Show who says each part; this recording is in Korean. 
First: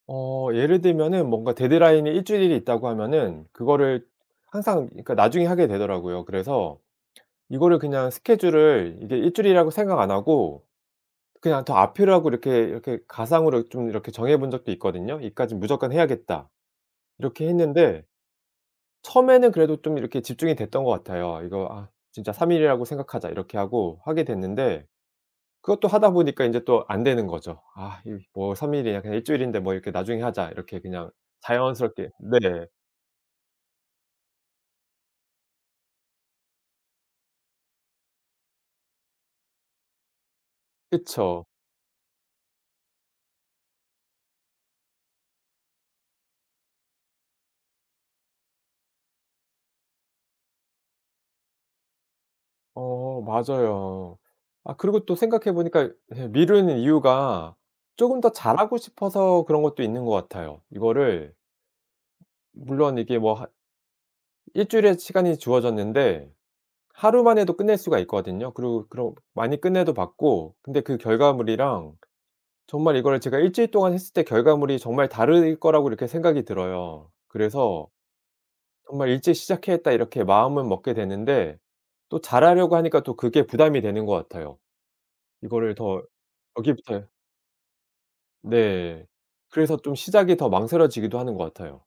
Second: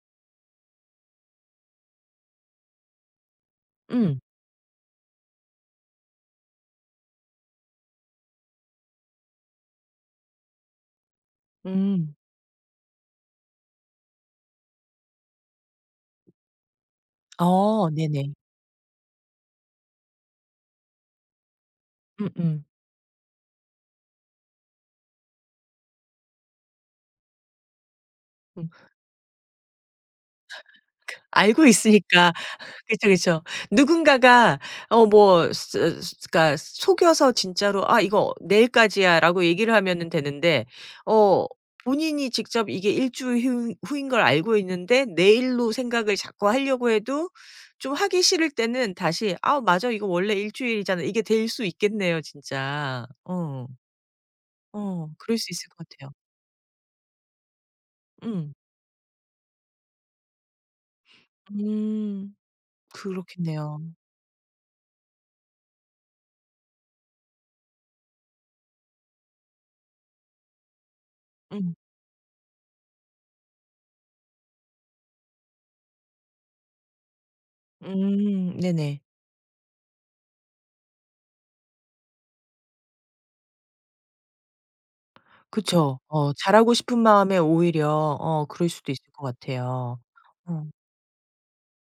Speaker 1: 어 예를 들면은 뭔가 데드라인이 1 주일이 있다고 하면은 그거를
Speaker 2: 음.
Speaker 1: 항상 그러니까 나중에 하게 되더라고요. 그래서 이거를 그냥 스케줄을 이게 1 주일이라고 생각 안 하고 그냥 더
Speaker 2: 음.
Speaker 1: 앞이라고 이렇게, 이렇게 가상으로 좀 이렇게 정해본 적도 있거든요. '여기까지는 무조건 해야겠다.' 이렇게
Speaker 2: 어
Speaker 1: 했는데
Speaker 2: 네네.
Speaker 1: 처음에는 그래도 좀 이렇게 집중이 됐던 것 같아요. '이거 아 진짜 3
Speaker 2: 음음.
Speaker 1: 일이라고 생각하자.' 이렇게 하고 하게 됐는데 그것도 하다 보니까 인제 또 안 되는 거죠. '아 이 뭐
Speaker 2: 음.
Speaker 1: 3 일이야 그냥 1 주일인데 뭐 이렇게 나중에 하자.'
Speaker 2: 아
Speaker 1: 이렇게 그냥
Speaker 2: 그 알고
Speaker 1: 자연스럽게
Speaker 2: 있으니까.
Speaker 1: 네.
Speaker 2: 그쵸, 그쵸. 누군가가 어 뭐 스 스 그러니까 속여서 진짜로 "아 이거 내일까지야."라고 얘기를 하면은 되는데
Speaker 1: 그쵸.
Speaker 2: 어 본인이 직접 이게 1주일 휴 후인 걸 알고 있는데 내일로 생각을 자꾸 하려고 해도 좀 하기 싫을 때는 다시 '아 맞아 이거 원래 1주일이잖아.' 이게 될 수 있겠네요 진짜.
Speaker 1: 어
Speaker 2: 어.
Speaker 1: 맞아요. 아 그리고
Speaker 2: 어
Speaker 1: 또
Speaker 2: 그럴 수
Speaker 1: 생각해
Speaker 2: 있을 것
Speaker 1: 보니까
Speaker 2: 같아요.
Speaker 1: 예 미루는 이유가 쪼금 더
Speaker 2: 음.
Speaker 1: 잘하고 싶어서 그런 것도 있는 것 같아요. 이거를
Speaker 2: 음
Speaker 1: 물론 이게 뭐 한
Speaker 2: 그렇겠네요.
Speaker 1: 1 주일에 시간이 주어졌는데 하루만 해도 끝낼 수가 있거든요. 그리고 그럼 많이 끝내도 봤고 근데 그
Speaker 2: 음.
Speaker 1: 결과물이랑 정말 이거를 제가 1 주일 동안 했을 때 결과물이 정말 다를 거라고 이렇게 생각이 들어요. 그래서
Speaker 2: 음 네네.
Speaker 1: 정말 '일찍 시작해야겠다.' 이렇게 마음을 먹게 되는데 또 잘하려고 하니까 또 그게 부담이 되는 것 같아요. 이거를
Speaker 2: 그쵸.
Speaker 1: 더
Speaker 2: 어 잘하고 싶은
Speaker 1: 여기부터요.
Speaker 2: 마음에 오히려 어 그럴 수도 있을
Speaker 1: 네.
Speaker 2: 것
Speaker 1: 그래서 좀
Speaker 2: 같아요.
Speaker 1: 시작이 더
Speaker 2: 어.
Speaker 1: 망설여지기도 하는 것 같아요.